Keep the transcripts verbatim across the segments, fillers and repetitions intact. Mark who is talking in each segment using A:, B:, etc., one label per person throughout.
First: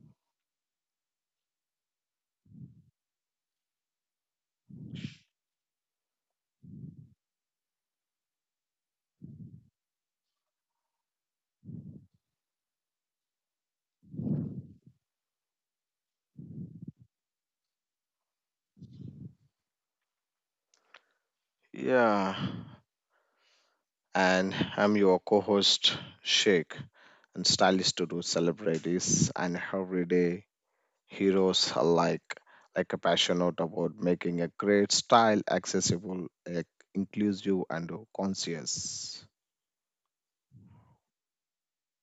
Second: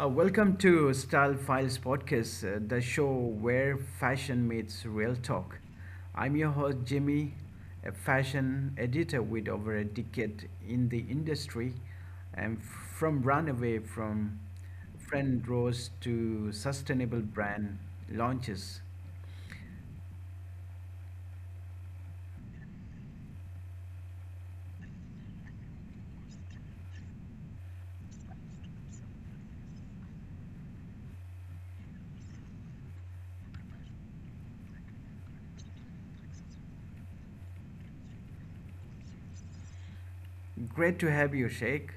A: Uh, welcome to Style Files podcast, uh, the show where fashion meets real talk. I'm your host, Jimmy, a fashion editor with over a decade in the industry. And from runaway from friend rows to sustainable brand launches.
B: Yeah, and I'm your co host, Sheikh, and stylist to do celebrities and everyday heroes alike, like a passionate about making a great style accessible, like, inclusive, and conscious.
A: Great to have you, Sheikh.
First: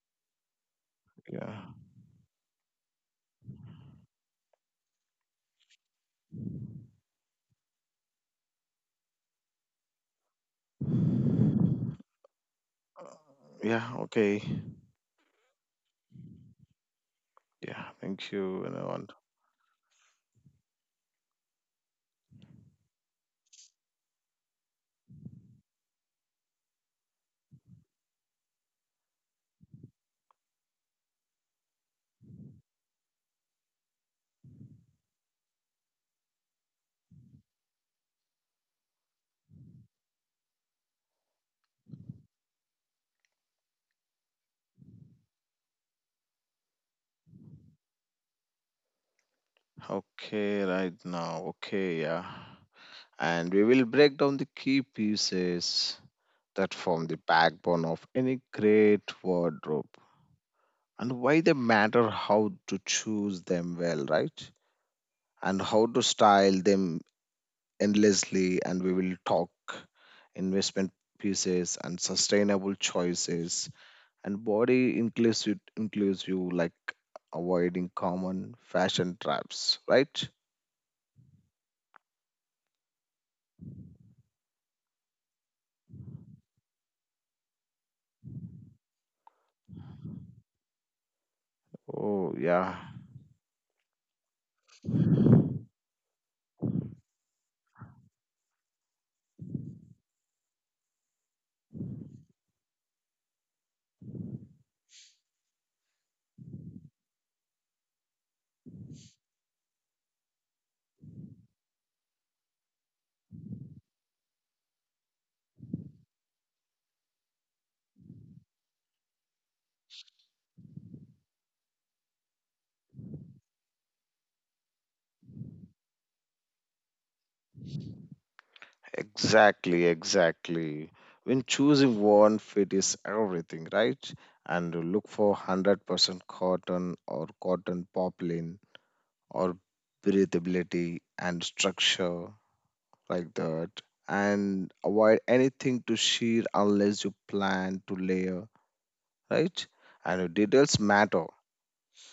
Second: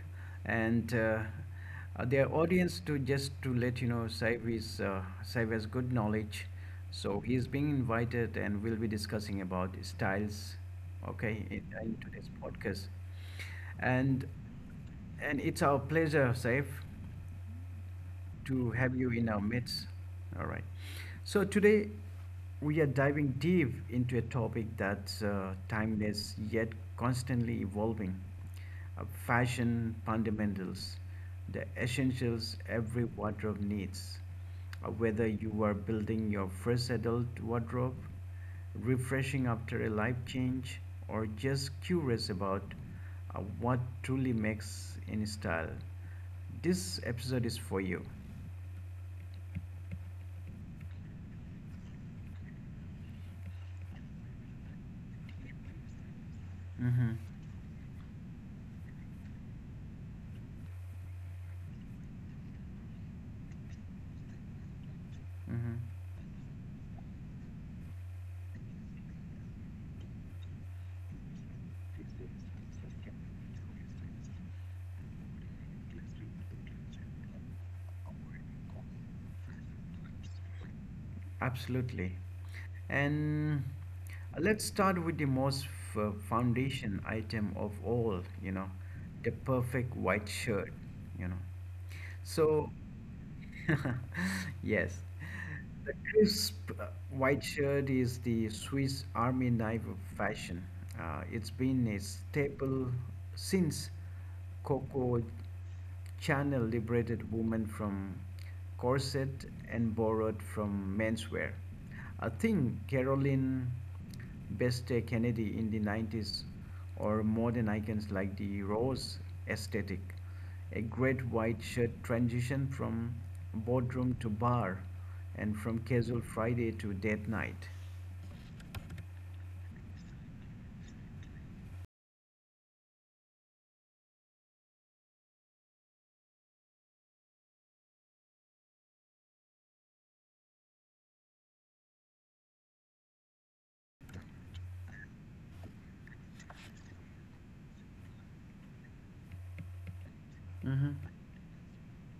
A: And uh,
B: Yeah,
A: uh, their audience, to just to let you know, Saif is uh, Saif has good knowledge, so he's being invited, and we'll be discussing about styles, okay, in, in today's podcast.
B: yeah,
A: And
B: okay.
A: and it's our pleasure, Saif,
B: Yeah, thank you,
A: to have
B: everyone.
A: you in our midst. All right. So today we are diving deep into a topic that's uh, timeless yet constantly evolving, uh, fashion fundamentals, the essentials every wardrobe needs. Uh, whether you are building your first adult wardrobe, refreshing after a life change, or just curious about uh, what truly makes in style. This episode is for you.
B: Okay, right now, okay, yeah. And we will break down the key pieces that form
A: Mm-hmm.
B: the backbone of any great wardrobe and why they matter, how to choose them well, right? And
A: Mm-hmm.
B: how to style them endlessly. And we will talk investment pieces and sustainable choices and body inclusive, inclusive like avoiding common fashion traps, right?
A: Absolutely. And let's start with the most f- foundation item of all, you know, the perfect white shirt, you know.
B: Oh,
A: So,
B: yeah,
A: yes, the crisp uh, white shirt is the Swiss Army knife of fashion. Uh, it's been a staple since Coco. Chanel liberated women from corset and borrowed from menswear. A thing, Caroline Beste Kennedy in the nineties or modern icons like the rose aesthetic, a great white shirt transition from boardroom to bar and from casual Friday to date night.
B: exactly, exactly. When choosing one fit is everything, right? And you look for one hundred percent cotton or cotton poplin or breathability and structure like that, and avoid anything to shear unless you plan to layer, right? And your details
A: Hmm.
B: matter,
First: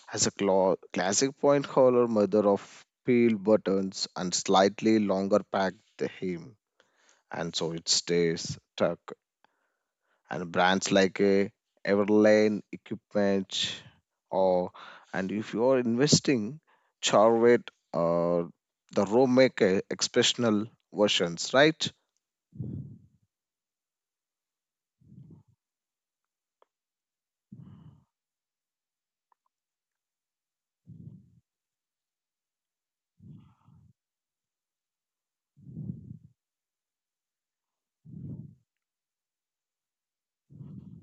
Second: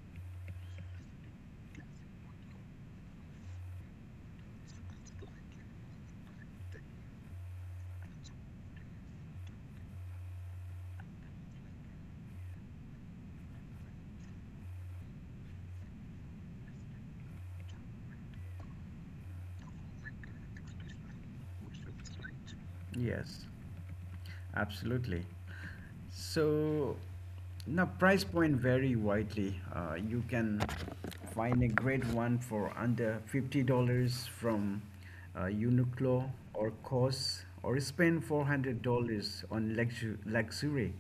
B: has a cla- classic point collar, mother of peeled buttons, and slightly longer packed hem, and so it stays tucked. And brands like uh, Everlane Equipment or, and if you are investing, Charvet or the Romaker expressional versions, right?
A: Yes, absolutely. So now price point vary widely. Uh, you can find a great one for under fifty dollars from uh, Uniqlo or COS, or spend four hundred dollars on luxu- luxury.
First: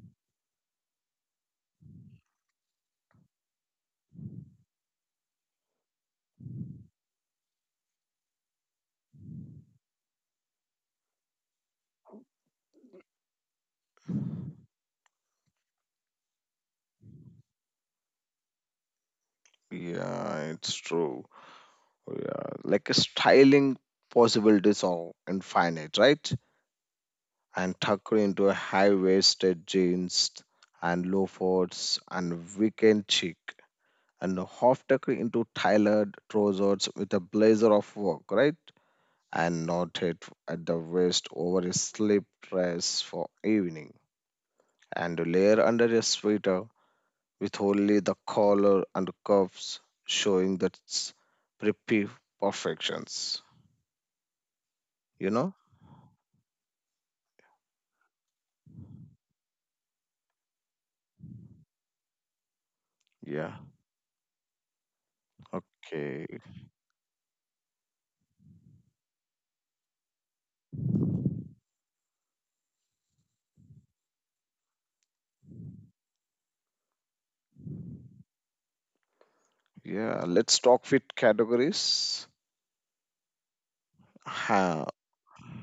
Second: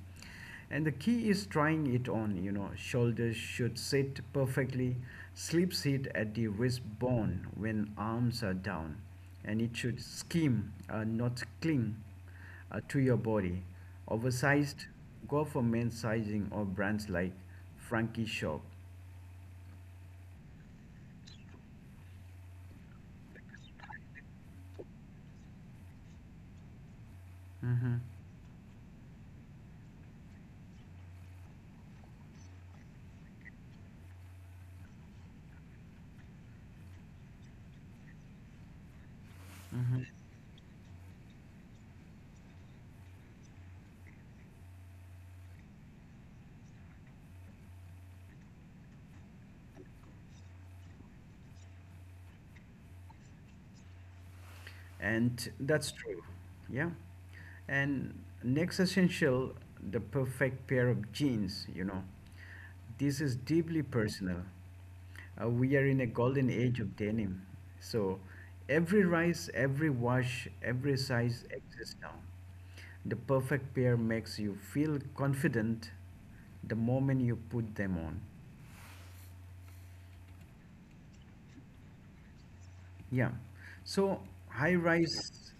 A: And the key is trying it on, you know. Shoulders should sit perfectly, sleeves hit at the wristbone when arms are down, and it should skim, uh, not cling uh, to your body. Oversized, go for men's sizing or brands like Frankie Shop.
B: Yeah, it's true. Yeah, like a styling possibilities are infinite, right? And
A: Mhm.
B: tucked into a high-waisted jeans and loafers and weekend chic, and half tucked into tailored trousers with a blazer of work, right? And knotted at the waist over his slip dress for evening, and a layer under his sweater with only the collar and cuffs showing the preppy perfections. You
A: And
B: know?
A: that's true. Yeah. And next essential, the perfect pair of jeans, you know. This is
B: Yeah.
A: deeply personal. Uh, we are in a
B: Okay.
A: golden age of denim. So every rise, every wash, every size exists now. The perfect pair makes you feel confident the moment you put them on.
B: Yeah. Let's talk fit categories.
A: Yeah. So high
B: Ha.
A: rise,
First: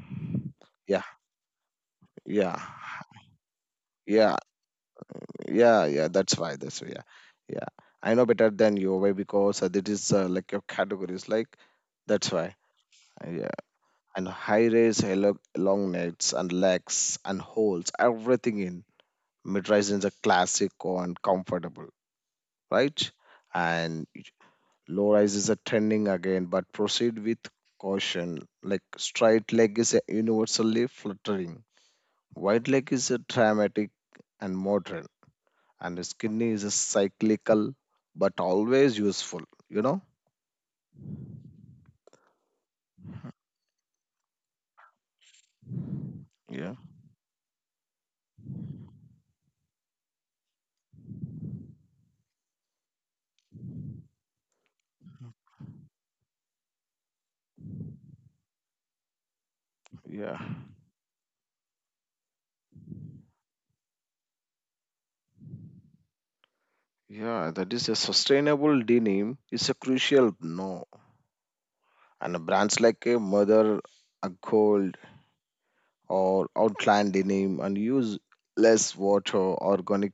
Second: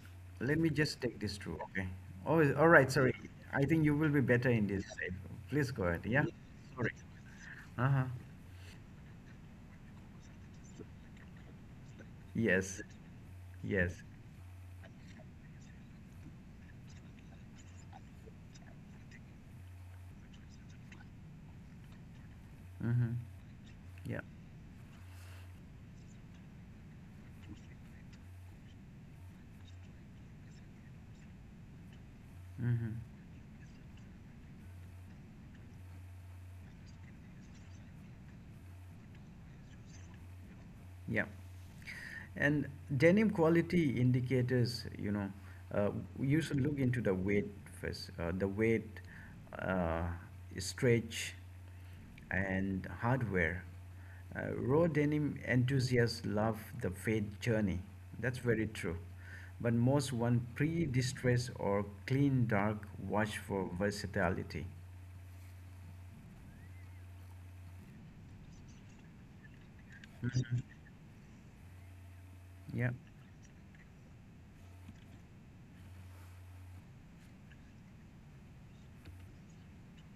A: let me just
B: Yeah.
A: take this through, okay? Oh, is-
B: Yeah.
A: all right. Sorry. I think you will be
B: Yeah.
A: better in this, Saif. Please go
B: Yeah.
A: ahead.
B: Yeah.
A: Yeah.
B: That's why. That's why. Yeah. Yeah.
A: Uh huh.
B: I know better than you why, because uh, it is uh, like your categories. Like, that's why.
A: Yes.
B: Yeah.
A: Yes.
B: And high raise hello- long nets and legs and holes everything in. Mid rise is a classic and comfortable,
A: Mm hmm.
B: right? And
A: Yeah.
B: low rise is a trending again, but proceed with caution. Like, straight leg is a universally fluttering, wide
A: Mm hmm.
B: leg is a dramatic and modern, and skinny is a cyclical but always useful, you know.
A: Yeah. And denim quality indicators, you know, uh, you should look
B: yeah
A: into the weight first, uh, the weight, uh, stretch, and hardware. Uh, raw denim enthusiasts love the fade journey. That's very true. But most
B: yeah
A: want pre distress or clean dark wash for versatility.
B: yeah, that is a sustainable denim is a crucial
A: Mhm.
B: no. And brands
A: Yeah.
B: like a mother, a gold, or outland denim, and use less water, organic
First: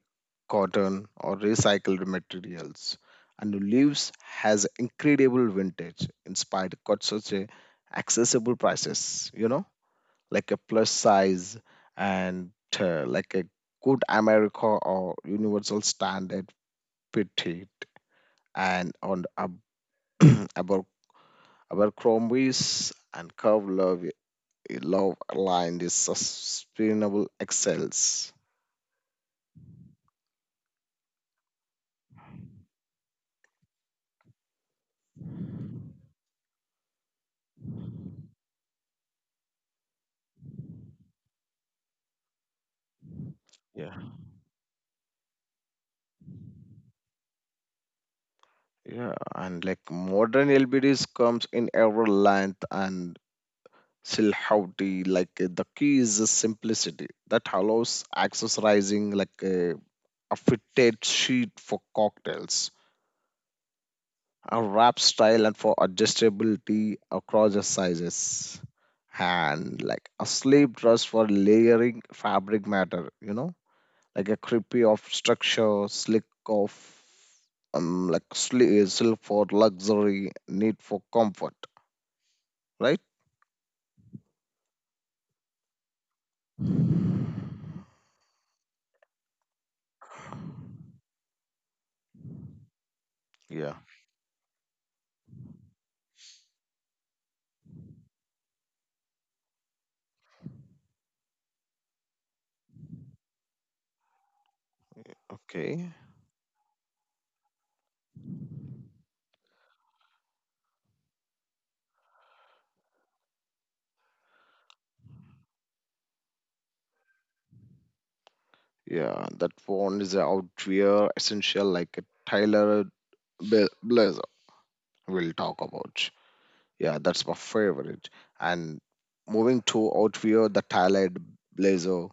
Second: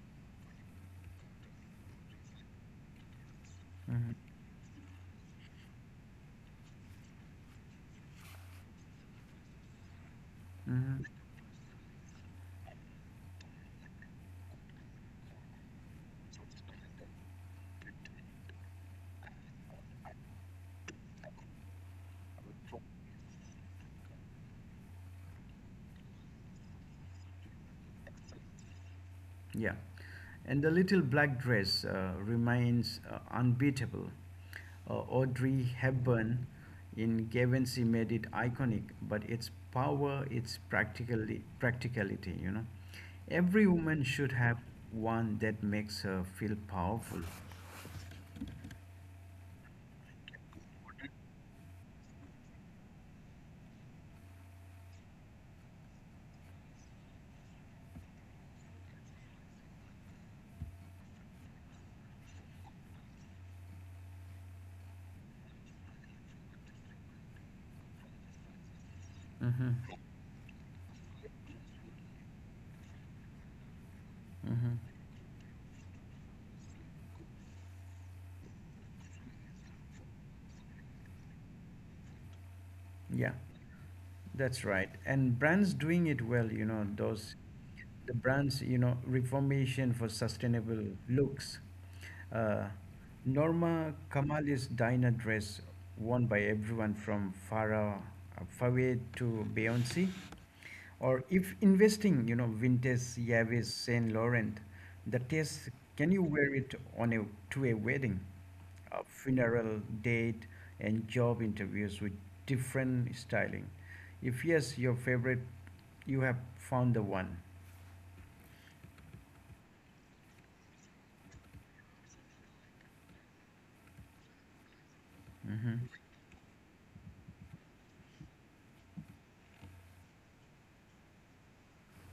B: cotton, or recycled materials. And leaves has incredible vintage inspired, got such a accessible prices, you know. Like a plus
A: Hmm.
B: size and uh, like a good america or universal standard, petite, and on ab- Aber- abercrombie's and curve love, love aligned is sustainable excels.
A: Yeah. And the little black dress uh, remains uh, unbeatable. Uh, Audrey Hepburn in Guernsey made it iconic, but its power, its practically practicality, you know. Every
B: Yeah.
A: woman should have one that makes her feel powerful.
B: Yeah, and like modern L B Ds comes in every length and silhouette. Like uh, the key is the simplicity that allows accessorizing, like uh, a fitted sheet for cocktails, a wrap style, and for adjustability across the sizes, and
A: Mm-hmm.
B: like a sleeve dress for layering fabric matter. You know, like a
A: Mm-hmm.
B: creepy of structure, slick of um, like sli- self for luxury, need for comfort, right?
A: Yeah, that's right. And brands doing it well, you know, those the brands, you know, Reformation for Sustainable Looks. Uh,
B: Yeah,
A: Norma Kamali's diner dress worn by everyone from Farah Fawade to Beyonce. Or if investing, you know, vintage Yavis Saint Laurent, the test,
B: okay,
A: can you wear it on a to a wedding? A funeral date and job interviews with different styling. If yes, your favorite, you have found the one.
B: yeah, that one is a outwear essential like a tyler Bla- blazer, we'll talk
A: Mm-hmm.
B: about. Yeah, that's my favorite. And moving to outwear, the tailored blazer,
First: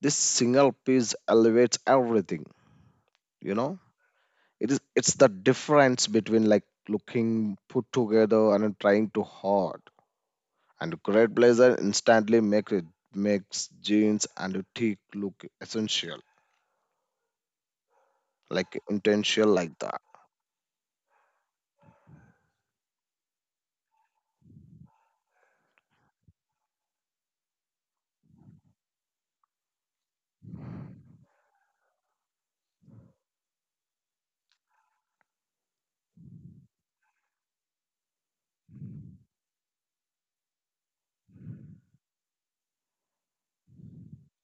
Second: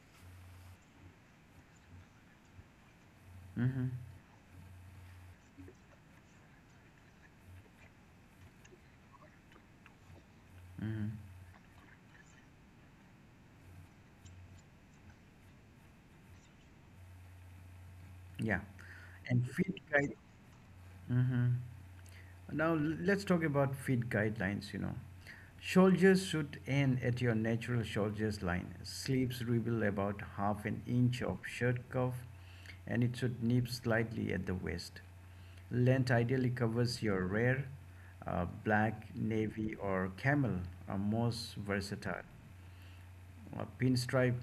B: this single piece elevates everything, you know.
A: Mm-hmm.
B: It is, it's the difference between like looking put together and trying too hard. And
A: Mm-hmm.
B: great blazer instantly make it, makes jeans and tee look essential,
A: Yeah.
B: like
A: And
B: intentional like
A: feed
B: that.
A: guide. Mm-hmm. Now l- let's talk about feed guidelines. You know, shoulders should end at your natural shoulders line. Sleeves reveal about half an inch of shirt cuff, and it should nip slightly at the waist. Length ideally covers your rare, uh, black, navy, or camel are most versatile. Uh, pinstripe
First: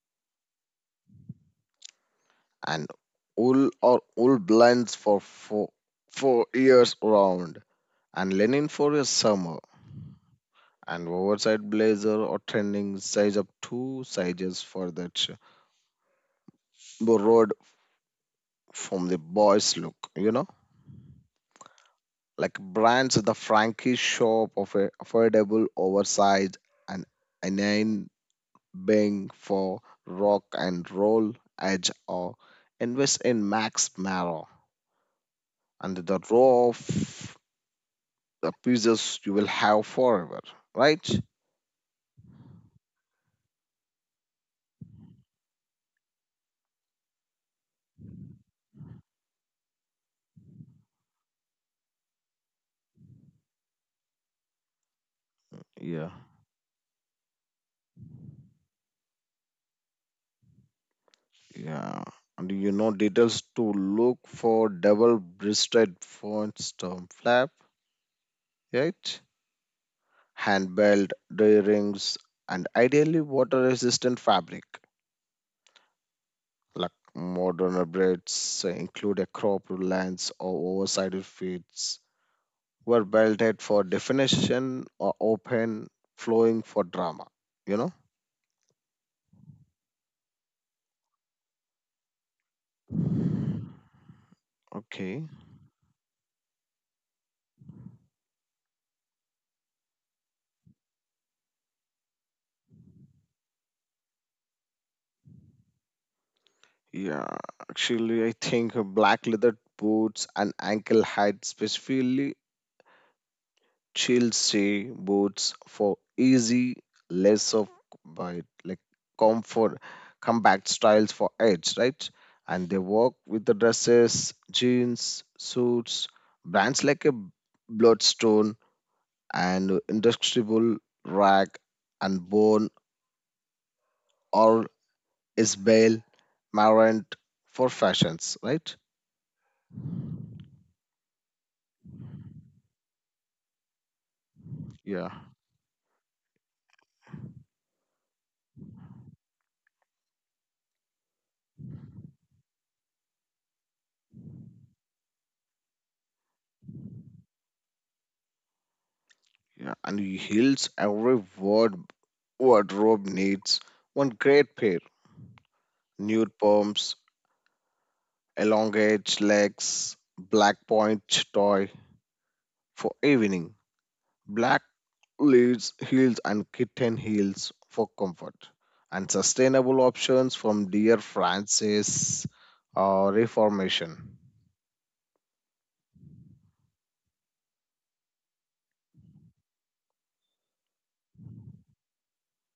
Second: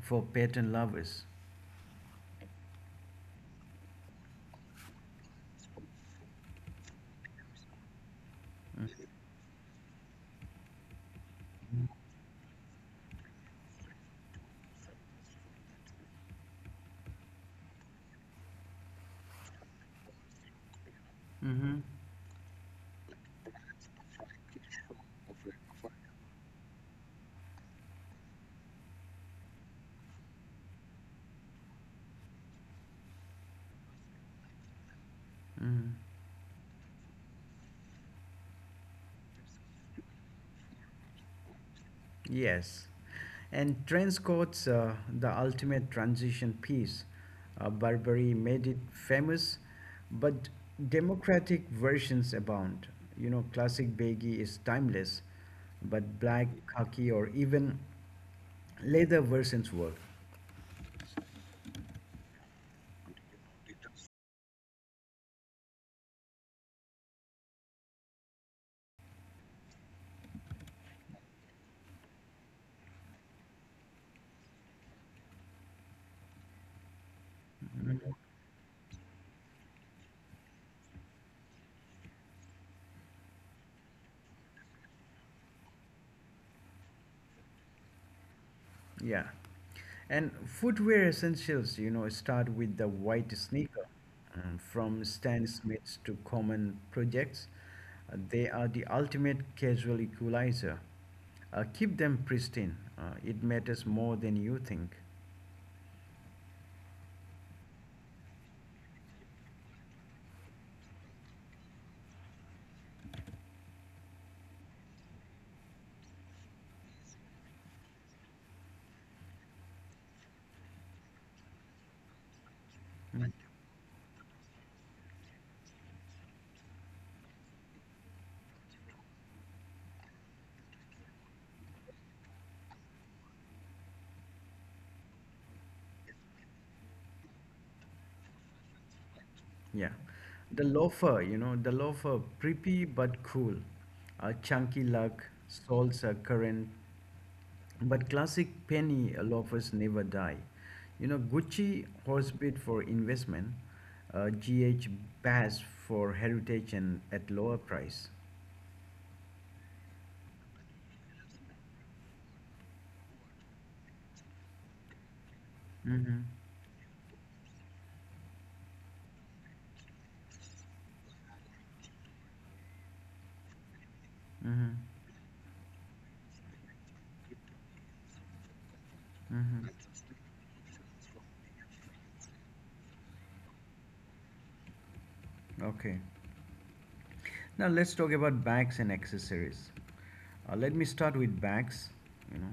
A: for pattern lovers.
B: And wool or wool blends for four, four years round, and linen for a summer. And oversized blazer or trending, size up two sizes for that sh- borrowed from the boys look, you know?
A: Mm-hmm.
B: Like brands the Frankie shop of a affordable oversized, and inane Bang for rock and roll edge, or invest in Max Mara and
A: Mm,
B: the row of the pieces you will have forever, right?
A: yes. And trench coats, uh, the ultimate transition piece. Uh, Burberry made it famous, but democratic versions abound. You know, classic baggy is timeless,
B: Yeah,
A: but black, khaki, or even leather versions work.
B: yeah. And you know details to look for, double breasted font storm flap, right? Hand belt, day rings, and ideally water resistant fabric. Like modern upgrades include a crop lens or oversized fits, were belted for definition or open flowing for drama, you know.
A: Yeah. And footwear essentials, you know, start with the white sneaker. Um, from
B: Okay.
A: Stan Smiths to common projects, uh, they are the ultimate casual equalizer. Uh, keep them pristine. Uh, it matters more than you think.
B: Yeah, actually I think uh, black leather boots, and ankle height specifically chelsea boots for easy, less of by like comfort, compact styles for edge, right? And they work
A: Mm.
B: with the dresses, jeans, suits. Brands like a bloodstone and indestructible, rag and bone, or Isabel Marant for fashions, right?
A: Yeah. The loafer, you know, the loafer, preppy but cool. Uh, chunky
B: Yeah,
A: lug soles are current. But classic penny loafers never die. You know, Gucci horsebit for investment, uh, G H Bass for heritage and at lower price.
B: yeah. And he heals every word wardrobe needs one great pair.
A: Mm-hmm.
B: Nude pumps, elongate legs, black point toy for evening. Black
A: Mm-hmm.
B: leads heels and kitten heels for comfort. And
A: Mm-hmm.
B: sustainable options from dear Francis, uh, Reformation.
A: Okay. Now let's talk about bags and accessories. Uh, let me start with bags. You know,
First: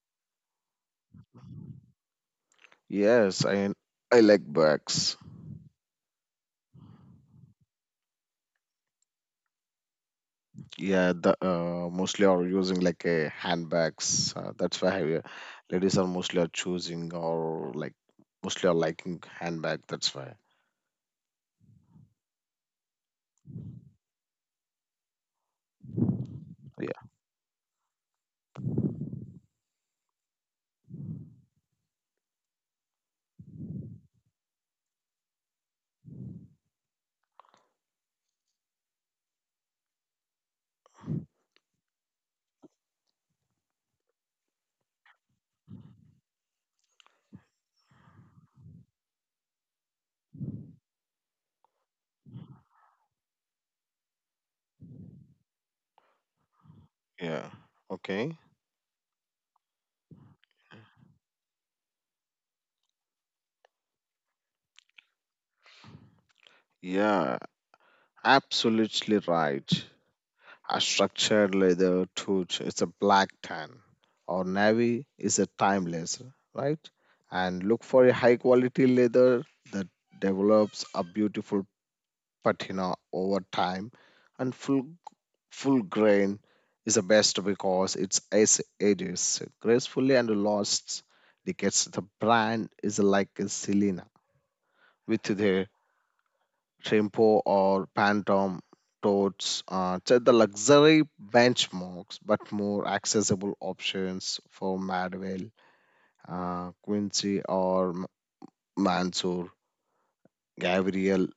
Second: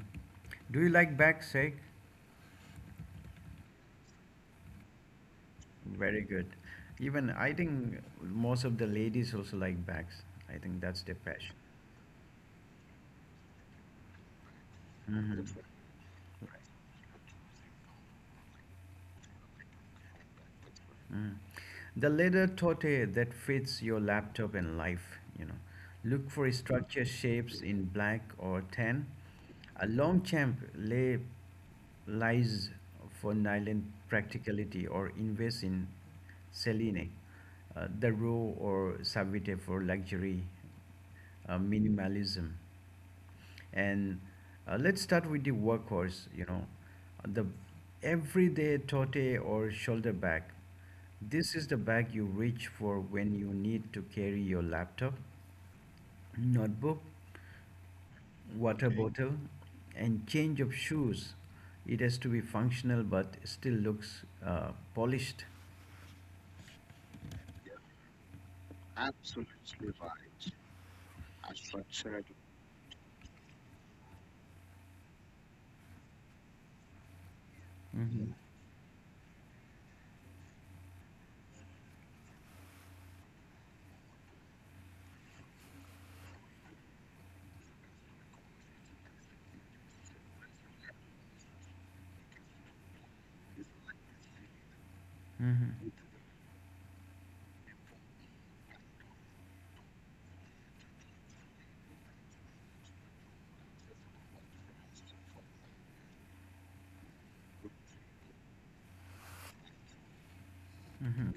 A: do you like bags, Sheikh?
B: Yes, I I like bags.
A: Very good. Even I think most of the ladies also like bags. I think that's
B: Yeah,
A: their
B: the
A: passion.
B: uh, mostly are using like a handbags. Uh, that's why uh,
A: Mm-hmm.
B: ladies are mostly are choosing, or like mostly are liking handbag. That's why.
A: Mm. The leather tote that fits your laptop and life, you know. Look for
B: Yeah.
A: structure shapes in black or tan. A long champ lay lies for nylon practicality or invest in Celine, uh, the row or Savite for luxury uh, minimalism. And uh, let's start with the workhorse, you know, the everyday tote or shoulder bag. This is the bag you reach for when you need to carry your laptop, notebook,
B: Yeah. Okay.
A: water Okay. bottle, and change of shoes. It has to be functional but still looks uh, polished.
B: Yeah. Absolutely right. A structured leather tooth is a black tan, or navy is a timeless, right? And look for a
A: Mm,
B: high quality leather that develops a beautiful patina over time, and full full grain is the best because it's as ages gracefully and lasts decades. The brand is like a Selena with the
A: hmm,
B: tempo or phantom totes, uh, to the luxury benchmarks, but more accessible options for madwell, uh, quincy, or M- mansoor gabriel,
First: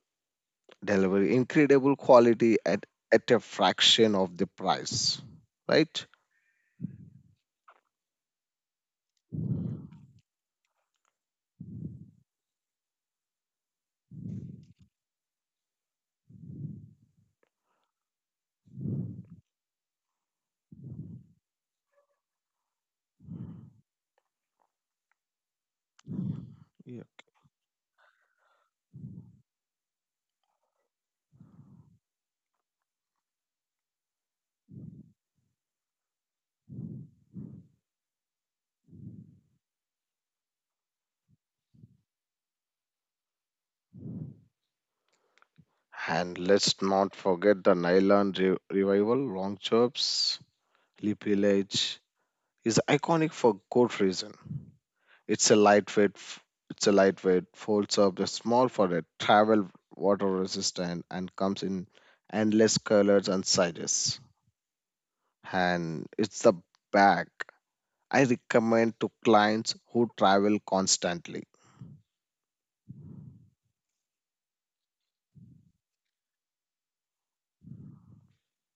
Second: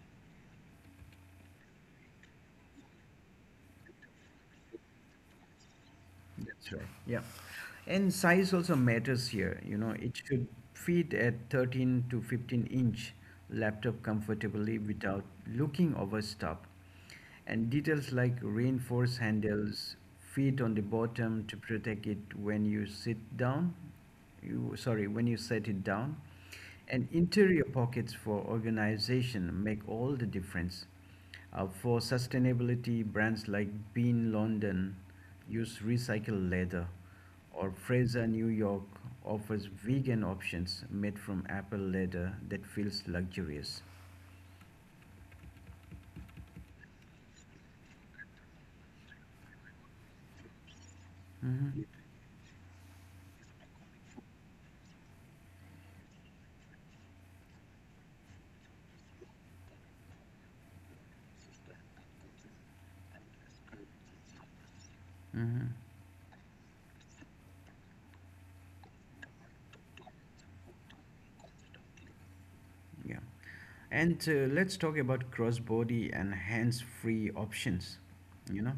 B: deliver incredible quality at, at a fraction of the price, right?
A: that's right. Yeah. And size also matters here. You know, it should fit at thirteen to fifteen inch laptop comfortably without looking overstuffed. And details like reinforced handles, feet on the bottom to protect it when you sit down. You sorry, when you set it down.
B: Yeah.
A: And interior pockets for organization make all the difference. Uh, for sustainability, brands like Bean London use recycled leather or Fraser, New York offers vegan options made from apple leather that feels luxurious.
B: And let's not forget the nylon re- revival, long chops, leap
A: Mhm,
B: village is iconic for good reason. It's a lightweight, f- it's a lightweight, folds up, the small for a travel, water resistant, and comes in endless colors and sizes.
A: mhm.
B: And it's the bag I recommend to clients who travel constantly.
A: Yeah. And uh, let's talk about crossbody and hands-free options, you know.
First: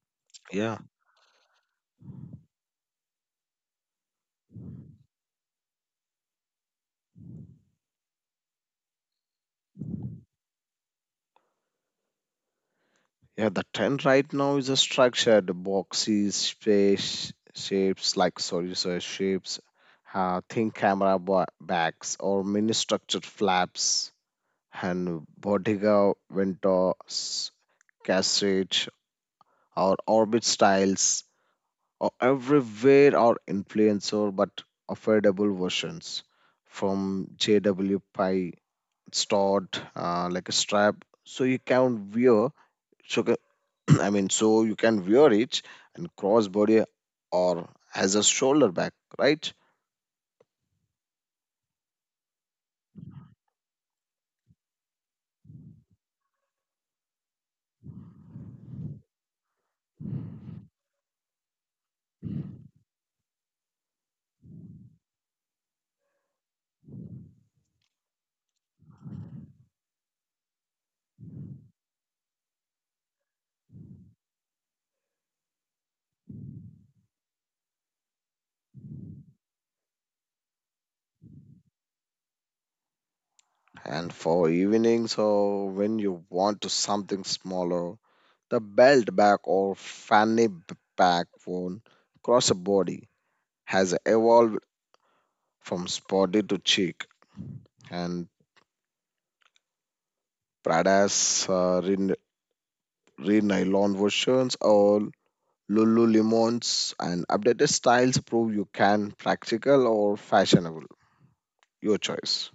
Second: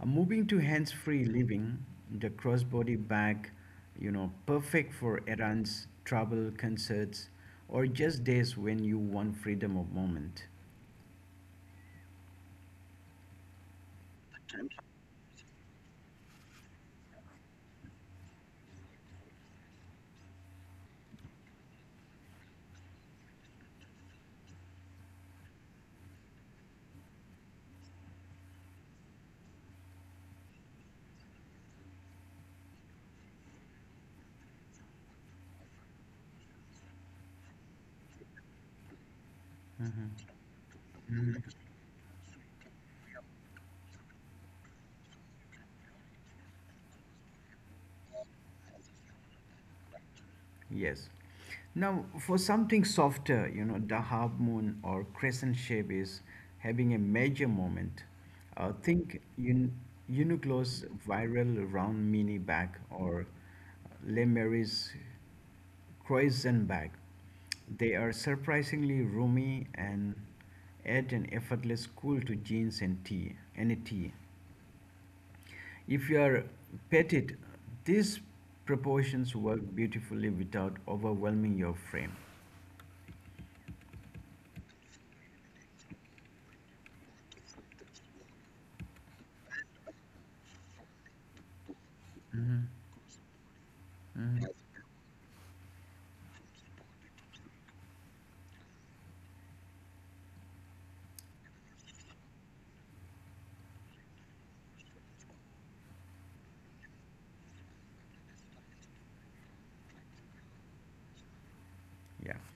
A: Uh, moving to
B: Yeah.
A: hands-free living, the crossbody bag, you know, perfect for errands, travel, concerts, or just days when you want freedom of moment.
B: Yeah, the trend right now is a structured boxes, space shapes like sorry, sorry shapes, uh, thin camera ba- bags or mini structured flaps, and Bottega Ventus cassette or orbit styles, or everywhere are influencer, but affordable versions from J W Pi stored, uh, like a strap so you can wear, so I mean, so you can wear it, and crossbody or as a shoulder bag, right?
A: Yes. Now, for something softer, you know, the half moon or crescent shape is having a major moment. Uh, think Un- Uniqlo's viral round mini bag or Le Mary's Croissant bag. They are surprisingly roomy and add an effortless cool to jeans and tea, any tea. If you are petted, these proportions work beautifully without overwhelming your frame.
B: And for evenings, or when you want to something smaller, the belt bag or fanny b- pack worn across a body has
A: Mhm.
B: evolved from spotty to chic. And Prada's uh, re- re- nylon versions, or Lululemon's and updated styles, prove you can practical or fashionable. Your
A: Yeah.
B: choice.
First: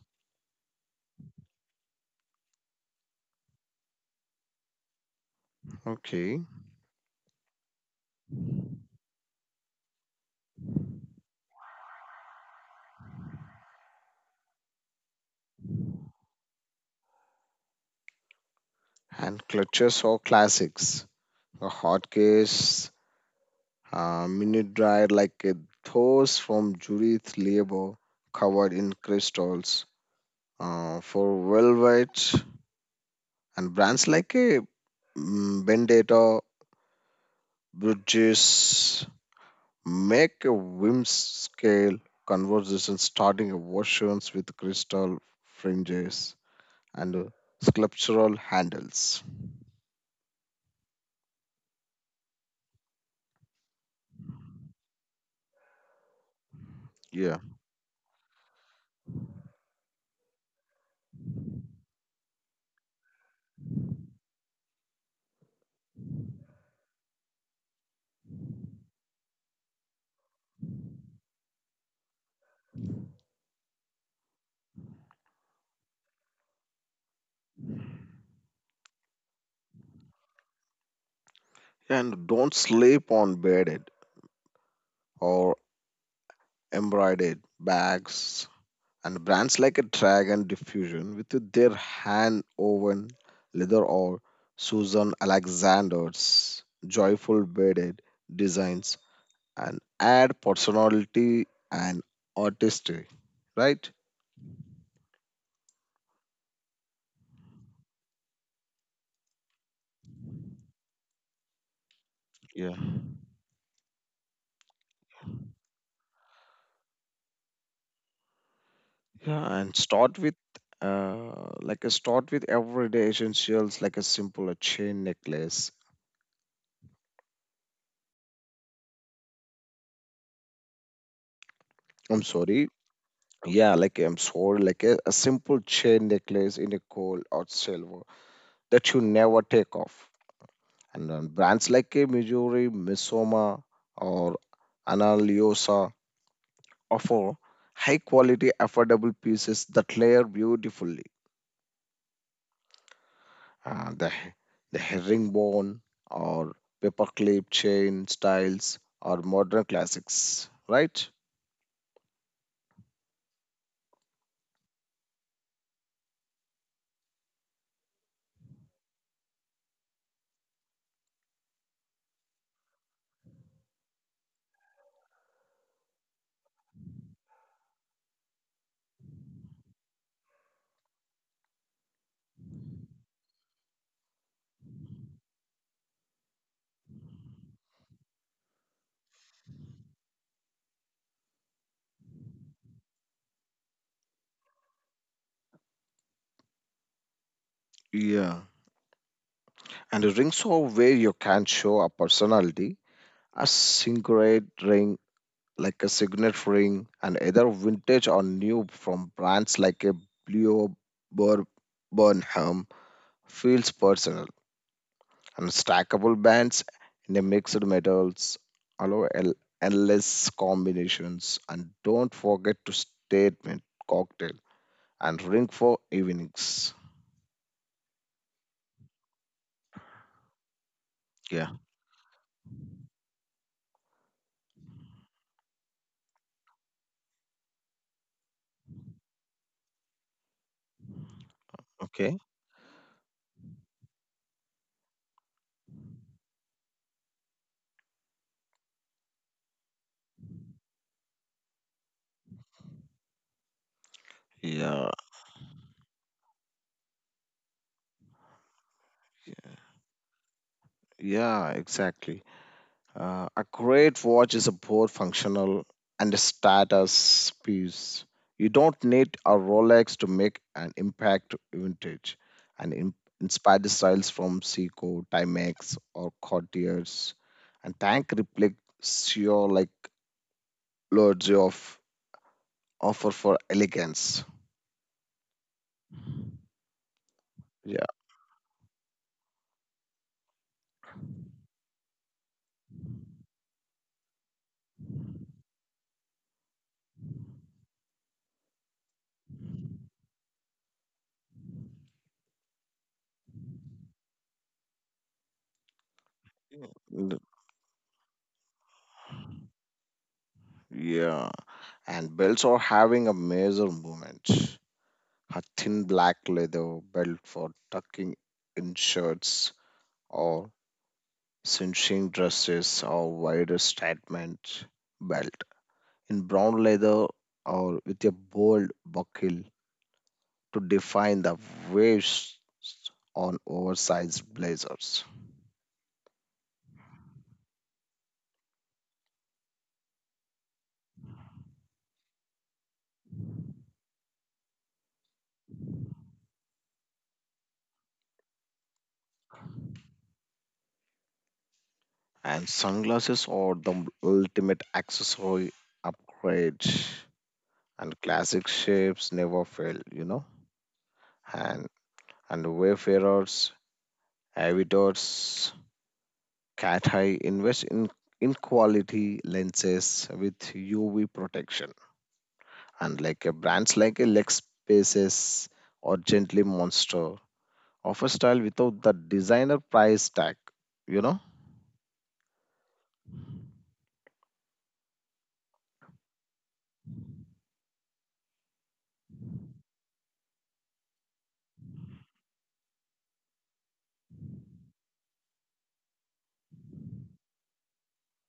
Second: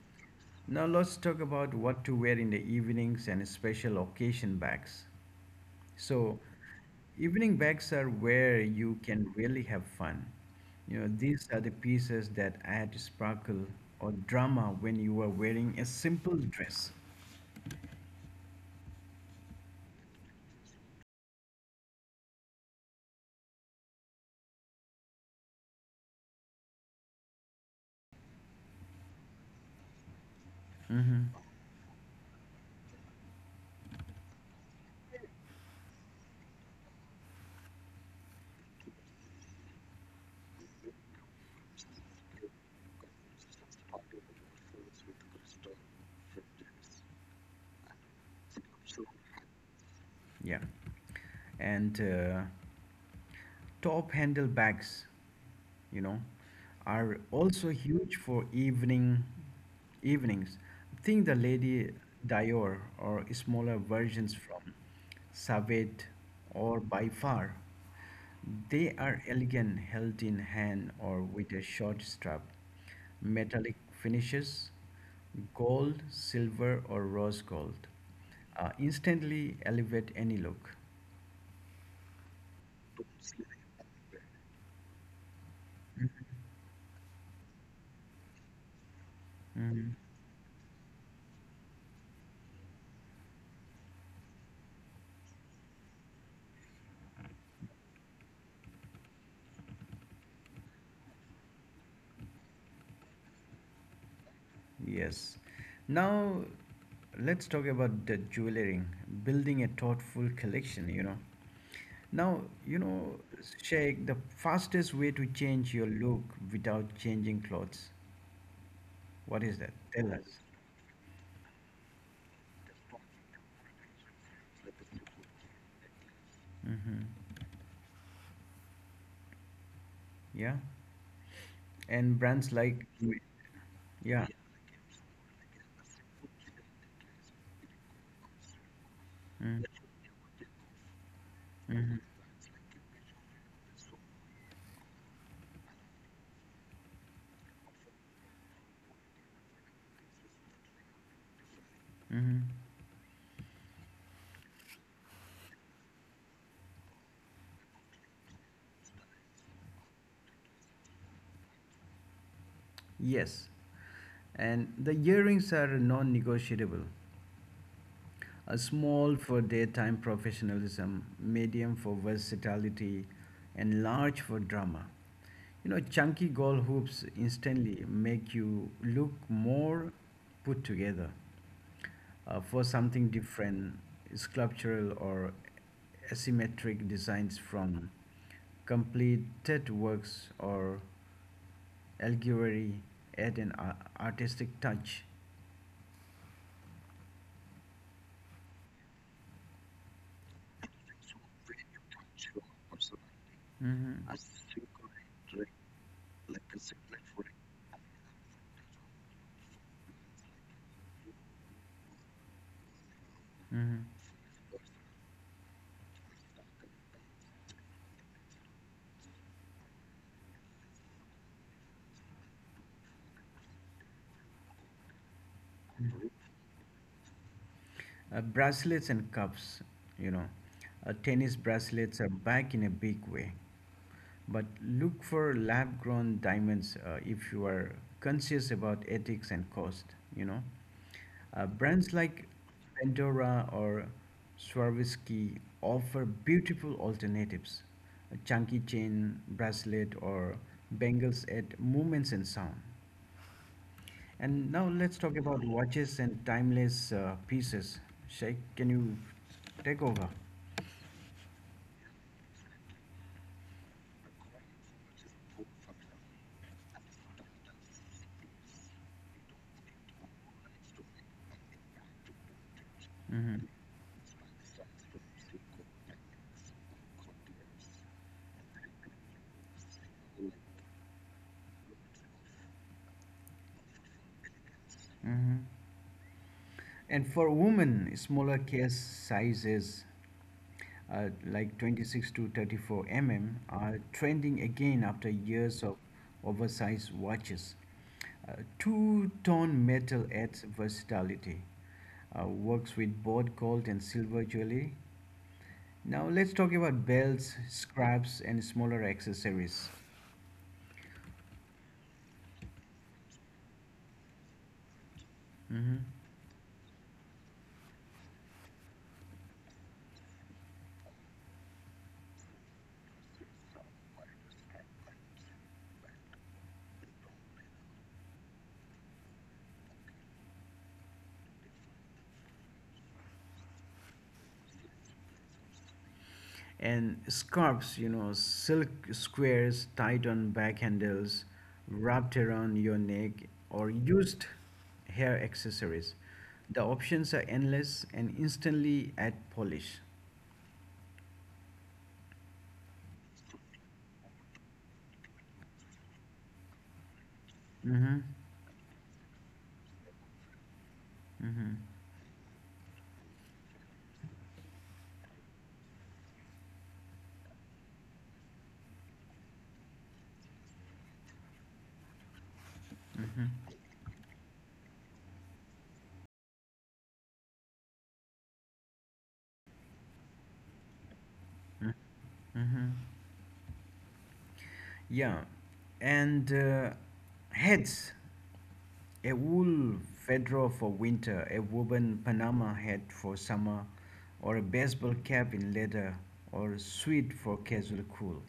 A: Now let's talk about what to wear in the evenings and special occasion bags. So,
B: Okay.
A: evening bags are where you can really have fun. You know, these are the pieces that add sparkle or drama when you are wearing a simple dress.
B: And clutches or classics. A hot case, uh, minute dryer like uh, those from Judith Lieber covered in crystals. Uh, for velvet and brands like a mm, Bendetta, Bridges, make a whim scale conversation starting versions with crystal fringes and uh, sculptural handles.
A: Yeah. And uh, top handle bags, you know, are
B: Yeah.
A: also huge for evening evenings. Think the Lady Dior or smaller versions from Savate or by far. They are elegant held in hand or with a short strap. Metallic finishes, gold, silver, or rose gold, uh, instantly elevate any look.
B: And don't sleep on bedded or embroidered bags. And brands like a
A: Mhm.
B: Dragon Diffusion with their hand woven leather, or Susan Alexander's joyful beaded designs, and add personality and artistry, right?
A: Yes. Now let's talk about the jewelry, building a thoughtful collection, you know. Now,
B: Yeah.
A: you know, Sheikh, the fastest way to change your look without changing clothes. What is
B: Yeah,
A: that?
B: and
A: Tell
B: start with
A: us.
B: uh, like a start with everyday essentials like a simple a chain necklace.
A: Hmm. Yeah. And
B: I'm
A: brands
B: sorry.
A: like,
B: Yeah, like I'm
A: yeah.
B: sorry, like a, a simple chain necklace in a gold or silver that you never
A: Mm-hmm.
B: take off. And then brands like
A: Mm-hmm.
B: a Missouri, Misoma, or Analiosa, offer high quality, affordable pieces that layer beautifully.
A: Mm-hmm.
B: Uh, the, the herringbone or paperclip chain styles are modern classics, right?
A: Yes. And the earrings are non negotiable. A small for daytime professionalism, medium for versatility, and large for drama. You know, chunky goal hoops instantly make you look more put together, uh, for something different, sculptural or asymmetric designs from completed works or allegory add an ar- artistic touch.
B: Yeah. And the rings are where you can show a personality. A
A: Mm-hmm.
B: singlet ring like a signet ring, and either vintage or new from brands like a Blue Bur- Burnham, feels
A: Hmm.
B: personal. And stackable bands in a mixed metals allow el- endless combinations. And don't forget to statement cocktail and ring for evenings.
A: Uh, bracelets and cuffs, you know. Uh, tennis
B: Yeah,
A: bracelets are back in a big way. But look for lab grown diamonds uh, if you are conscious about ethics and cost, you know. Uh, brands
B: okay,
A: like Pandora or Swarovski offer beautiful alternatives. A chunky chain, bracelet, or bangles at movements and sound. And now
B: yeah,
A: let's talk about watches and timeless uh, pieces. Sheikh, can you take over?
B: yeah, exactly. Uh, a great watch is a both functional and a status piece. You don't need a Rolex to make an impact. Vintage and in-
A: Hmm.
B: inspired styles from Seiko, Timex, or Cartier's. And Tank reflects your like loads of offer for elegance.
A: Hmm. And for
B: Yeah,
A: women, smaller case sizes uh, like twenty-six to thirty-four millimeters are trending again after years of oversized watches. Uh, Two tone metal adds versatility, uh, works with both gold and silver jewelry. Now let's talk about
B: mm,
A: belts, scraps, and smaller accessories.
B: yeah. And belts are having a major movement. A
A: Hmm.
B: thin black leather belt for tucking in shirts, or cinching dresses, or wide statement belt in brown leather, or with a bold buckle to define the waist on oversized blazers.
A: And scarves, you know, silk squares tied on back handles, wrapped around your neck, or used hair accessories. The options are endless and instantly add polish.
B: And sunglasses are the ultimate accessory upgrade.
A: Hmm.
B: And classic shapes never fail, you know.
A: Hmm.
B: And and wayfarers, aviators, Cat High invests in, in quality lenses with U V protection. Unlike a brands like a Lexpaces or Gently Monster, offer style without the designer price tag, you know?
A: Yeah, and uh, heads. A wool fedora for winter, a woven Panama hat for summer, or a baseball cap in leather, or a suit for casual cool.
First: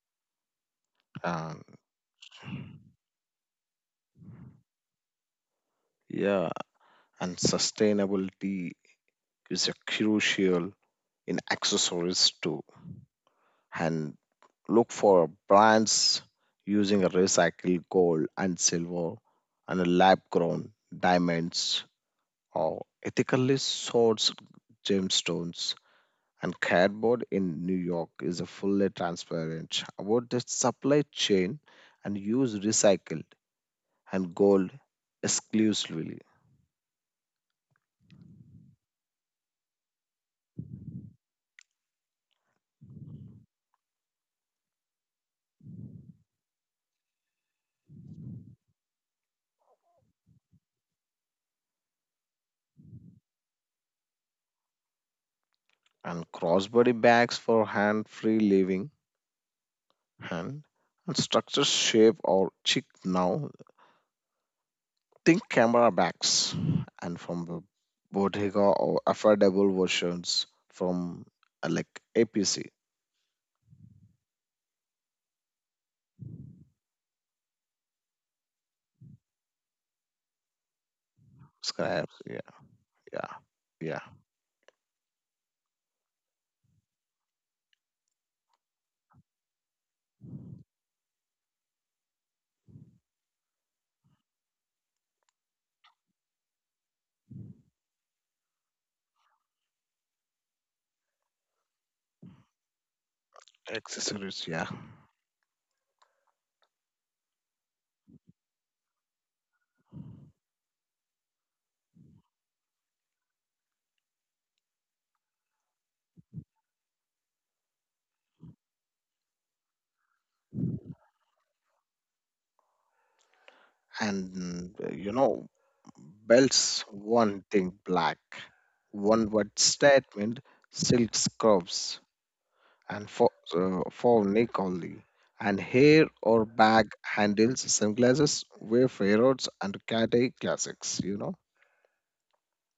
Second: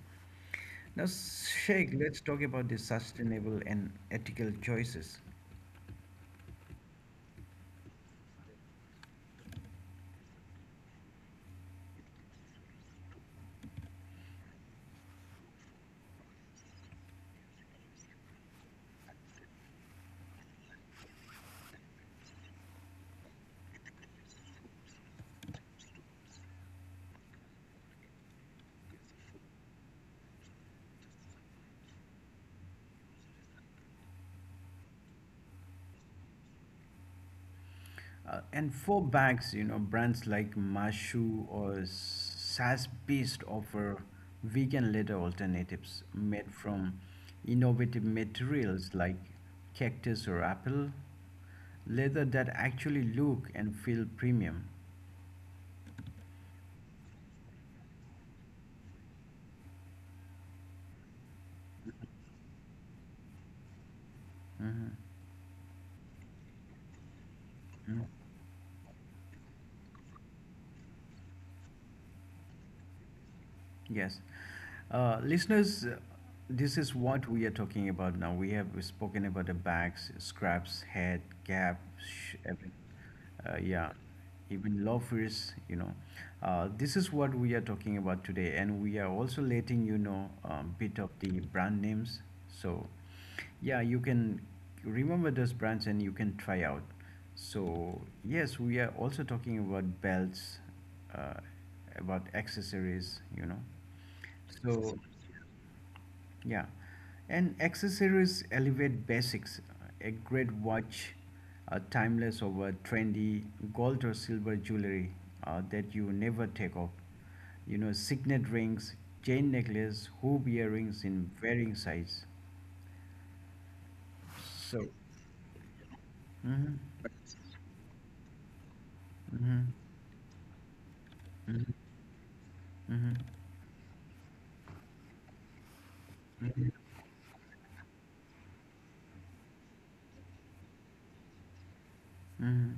A: Now,
B: And
A: Sheikh, let's talk about the sustainable and ethical choices.
B: yeah, and sustainability is a crucial in accessories too. And look for brands using recycled gold and silver, and lab grown diamonds, or ethically sourced gemstones. And cardboard in New York is a fully transparent about the supply chain, and use recycled and gold exclusively.
A: Uh, and for banks, you know, brands like Mashu or SaaS-based offer vegan leather alternatives made from innovative materials like cactus or apple, leather that actually look and feel premium.
B: And crossbody bags for hand free living, hand and structure shape or chick now, think camera bags, and from the
A: Mm.
B: Bottega, or affordable versions from uh, like A P C.
A: Yes. Uh, listeners, uh, this is what we are talking about now. We have spoken about the bags, scraps, head, cap,
B: Scraps,
A: sh-
B: yeah,
A: every,
B: yeah,
A: uh, yeah,
B: yeah,
A: even loafers, you know. Uh, this is what we are talking about today, and we are also letting you know a bit of the brand names. So, yeah, you can remember those brands and you can try out. So, yes, we are also talking about belts, uh, about accessories, you know.
B: accessories, yeah.
A: So, yeah. And accessories elevate basics. A great watch, a timeless over trendy gold or silver jewelry uh, that you never take off. You know, signet rings, chain necklace, hoop earrings in varying size.
B: And
A: So,
B: uh, you know, belts,
A: mm-hmm.
B: one thing black, one word
A: Mm-hmm.
B: statement, silk scrubs, and
A: Mm-hmm.
B: for uh, for neck only, and hair or bag handles, sunglasses, wayfair roads, and Cathay classics, you know.
A: Mm-hmm.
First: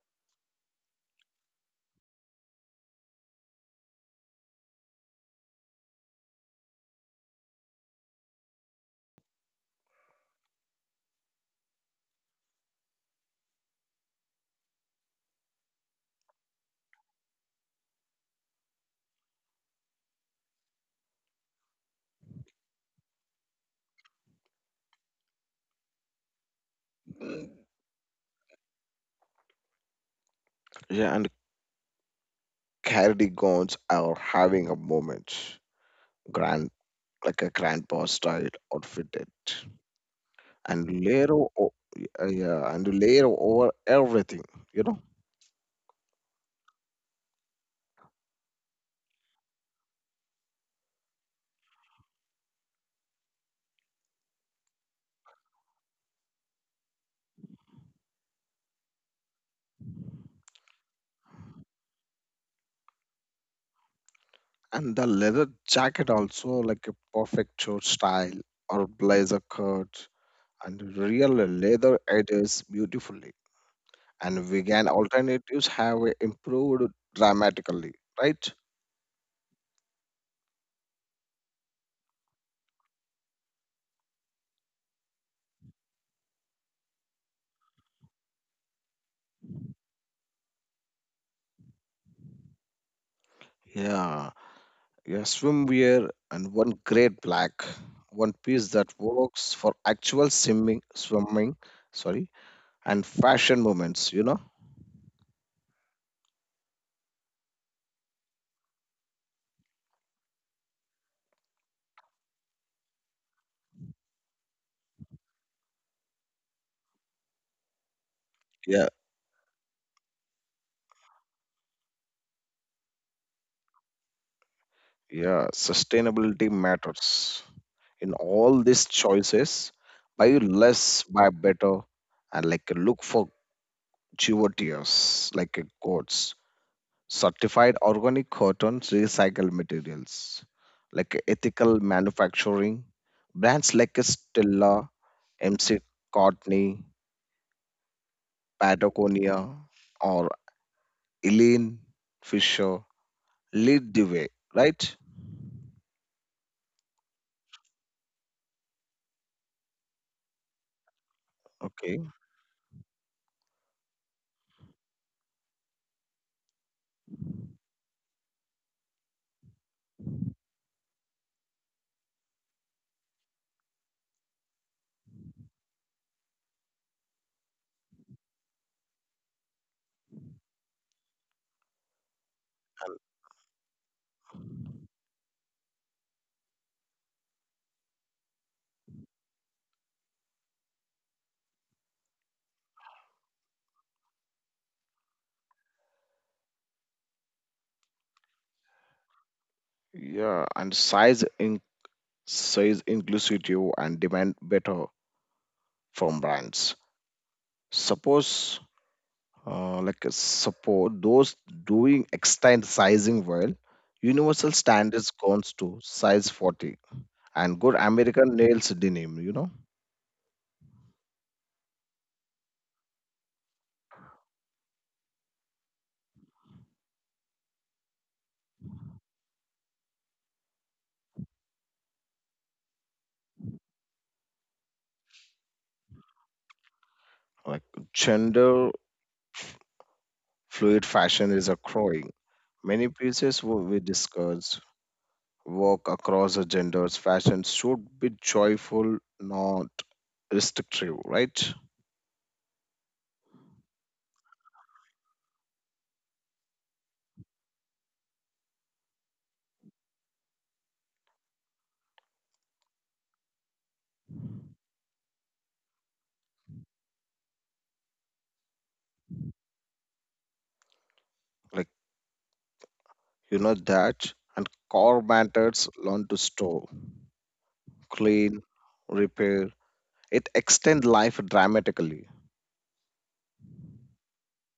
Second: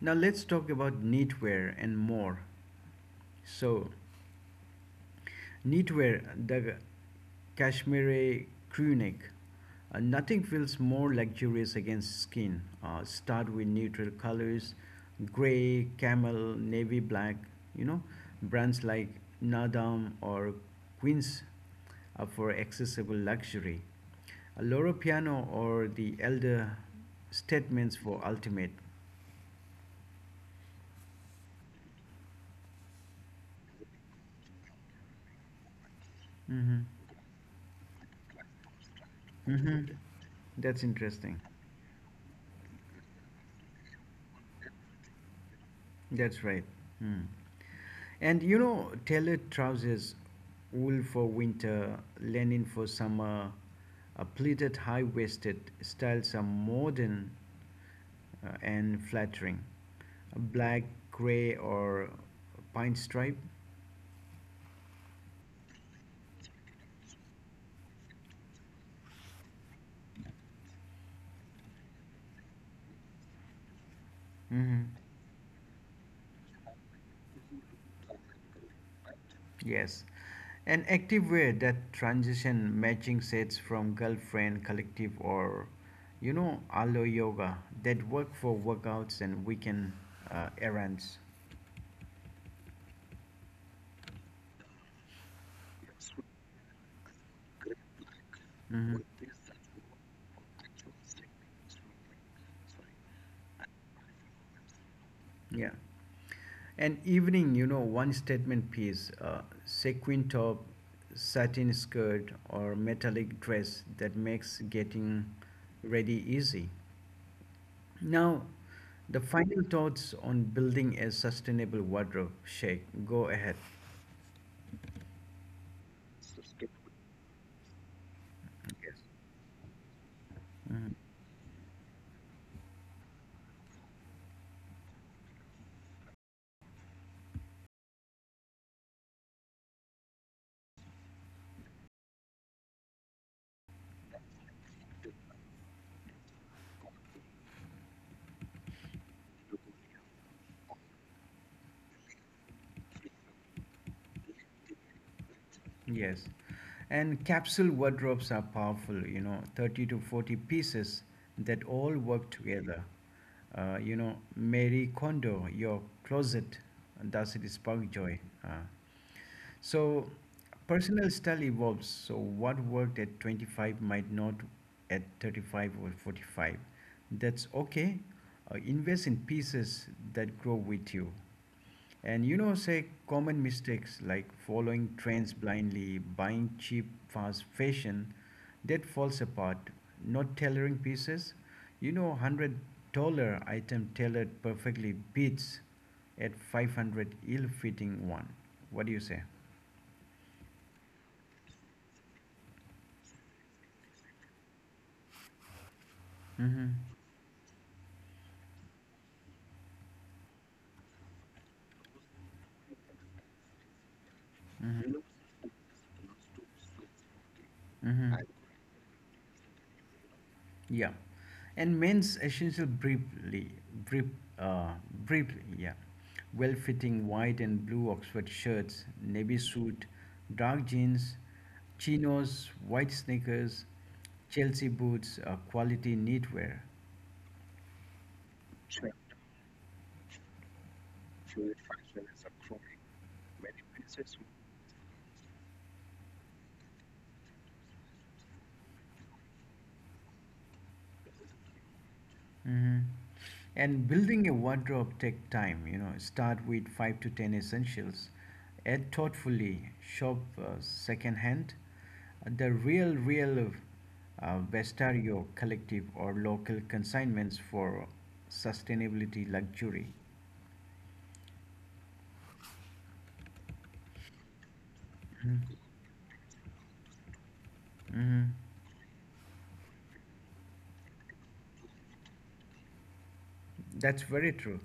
A: Now let's talk about knitwear and more. So, Knitwear, the cashmere crewneck. Uh, nothing feels more luxurious against skin. Uh, start with neutral colors, gray, camel, navy black, you know, brands like Nadam or Queens uh, for accessible luxury. A Loro Piano or the Elder Statements for ultimate.
B: Yeah, and cardigans are having a moment, grand,
A: Hmm.
B: like a grandpa style outfitted.
A: Hmm. That's
B: And mm, layer
A: interesting.
B: o- uh, yeah, and layer over everything, you know.
A: That's right. Mm. And you know, tailored trousers, wool for winter, linen for summer, uh, pleated high waisted styles are modern uh, and flattering. Black, gray, or pine stripe.
B: And the leather jacket also, like a perfect shirt style or blazer cut, and real leather edges beautifully. And vegan
A: Mhm.
B: alternatives have improved dramatically, right?
A: Yes. And active wear that transition matching sets from girlfriend, collective, or you know, aloe yoga that work for workouts and weekend uh, errands.
B: Yeah, yeah, swimwear, and one great black one piece that
A: Mhm.
B: works for actual swimming, swimming, sorry, and fashion moments, you know.
A: Yeah. An evening, you know, one statement piece, uh, sequin top, satin skirt, or metallic dress that makes getting ready easy. Now,
B: Yeah.
A: the final thoughts on building a sustainable wardrobe, Sheikh. Go ahead.
B: Yeah, sustainability matters in all these
A: Yes.
B: choices. Buy less, buy better, and like look for tears, like quotes, certified organic cotton, recycled materials, like ethical manufacturing. Brands like Stella, M C Courtney, Patagonia, or Eileen Fisher lead the way, right?
A: Yes. And capsule wardrobes are powerful, you know, thirty to forty pieces that all
B: Okay.
A: work together. Uh, you know, Mary Kondo, your closet, does it spark joy? Uh, So, Personal style evolves. So, what worked at twenty-five might not at thirty-five or forty-five. That's okay. Uh, invest in pieces that grow with you. And you know, say common mistakes like following trends blindly, buying cheap, fast fashion that falls apart, not tailoring pieces. You know, one hundred dollar item tailored perfectly beats at five hundred ill fitting one. What do you say?
B: Yeah, and size size inclusivity and demand better from brands,
A: Mm-hmm,
B: suppose uh, like uh, suppose those doing extend sizing well. Universal
A: you know
B: standards counts to size forty, and good
A: mm-hmm, mm-hmm. I,
B: american nails denim, you know.
A: Yeah. And men's essential briefly, brief, uh, briefly, yeah. Well-fitting white and blue Oxford shirts, navy suit, dark jeans, chinos, white sneakers, Chelsea boots, uh, quality knitwear.
B: Like gender f- fluid fashion is a growing, many pieces wo- we discuss work across the genders. Fashion should be joyful, not restrictive, right?
A: Mm-hmm. And building a wardrobe take time, you know, start with five to ten essentials, add thoughtfully, shop uh, secondhand. The real, real uh, Vestario collective or local consignments for sustainability luxury.
B: Like, you know that, and core
A: Mhm,
B: matters, learn to store,
A: mhm.
B: clean, repair. It extends life dramatically.
A: That's very true.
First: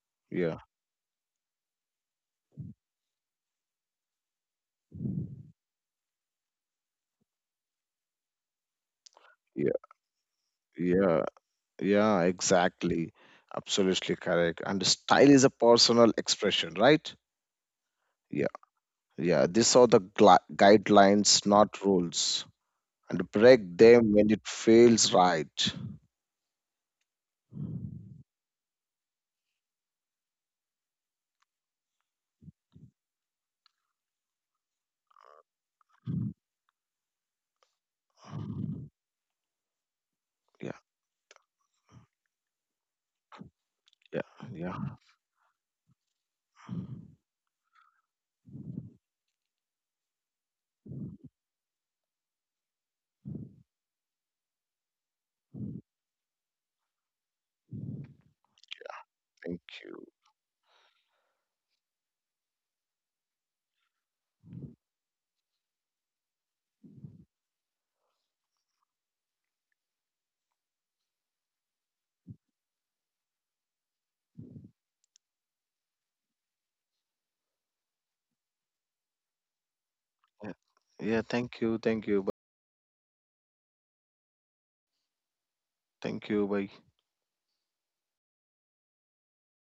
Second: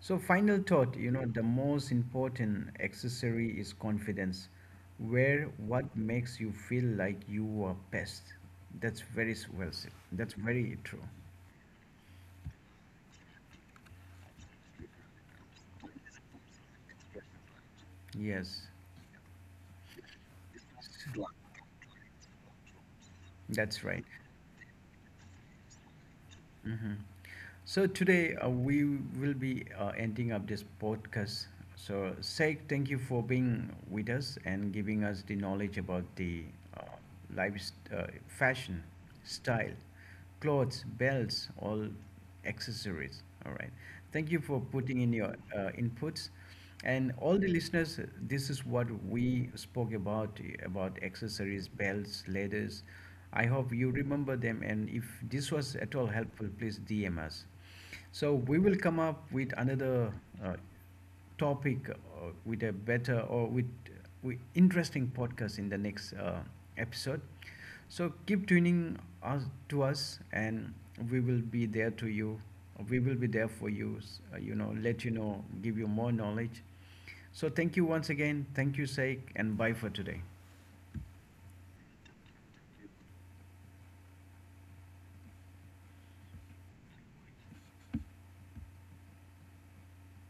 A: So,
B: Yeah,
A: final thought you know, the most important accessory is confidence. Wear what makes you feel like you are best. That's very s- well
B: yeah,
A: said. That's very true.
B: yeah, yeah, exactly. Absolutely correct. And style is a personal expression, right? Yeah,
A: Yes,
B: yeah. These are the gla- guidelines, not rules, and break
A: that's right.
B: them when it feels right.
A: Hmm. So today uh, we will be uh, ending up this podcast. So Sheikh, thank you for being with us and giving us the knowledge about the uh, life, st- uh, fashion, style,
B: Yeah,
A: clothes, belts, all accessories. All right.
B: yeah,
A: Thank you for
B: yeah.
A: putting in your uh, inputs. And all the listeners, this is what we spoke about about accessories, belts, leathers. I hope you remember them. And if this was at all helpful, please D M us. So we will come up with
B: Thank you.
A: another uh, topic uh, with a better or with, with interesting podcast in the next uh, episode. So keep tuning us to us, and we will be there to you. We will be there for you. S- uh, You know, let you know, give you more knowledge. So thank you once again. Thank you, Saik, and bye for today.
B: Yeah, yeah, thank you. Thank you. Bye. Thank you. Bye.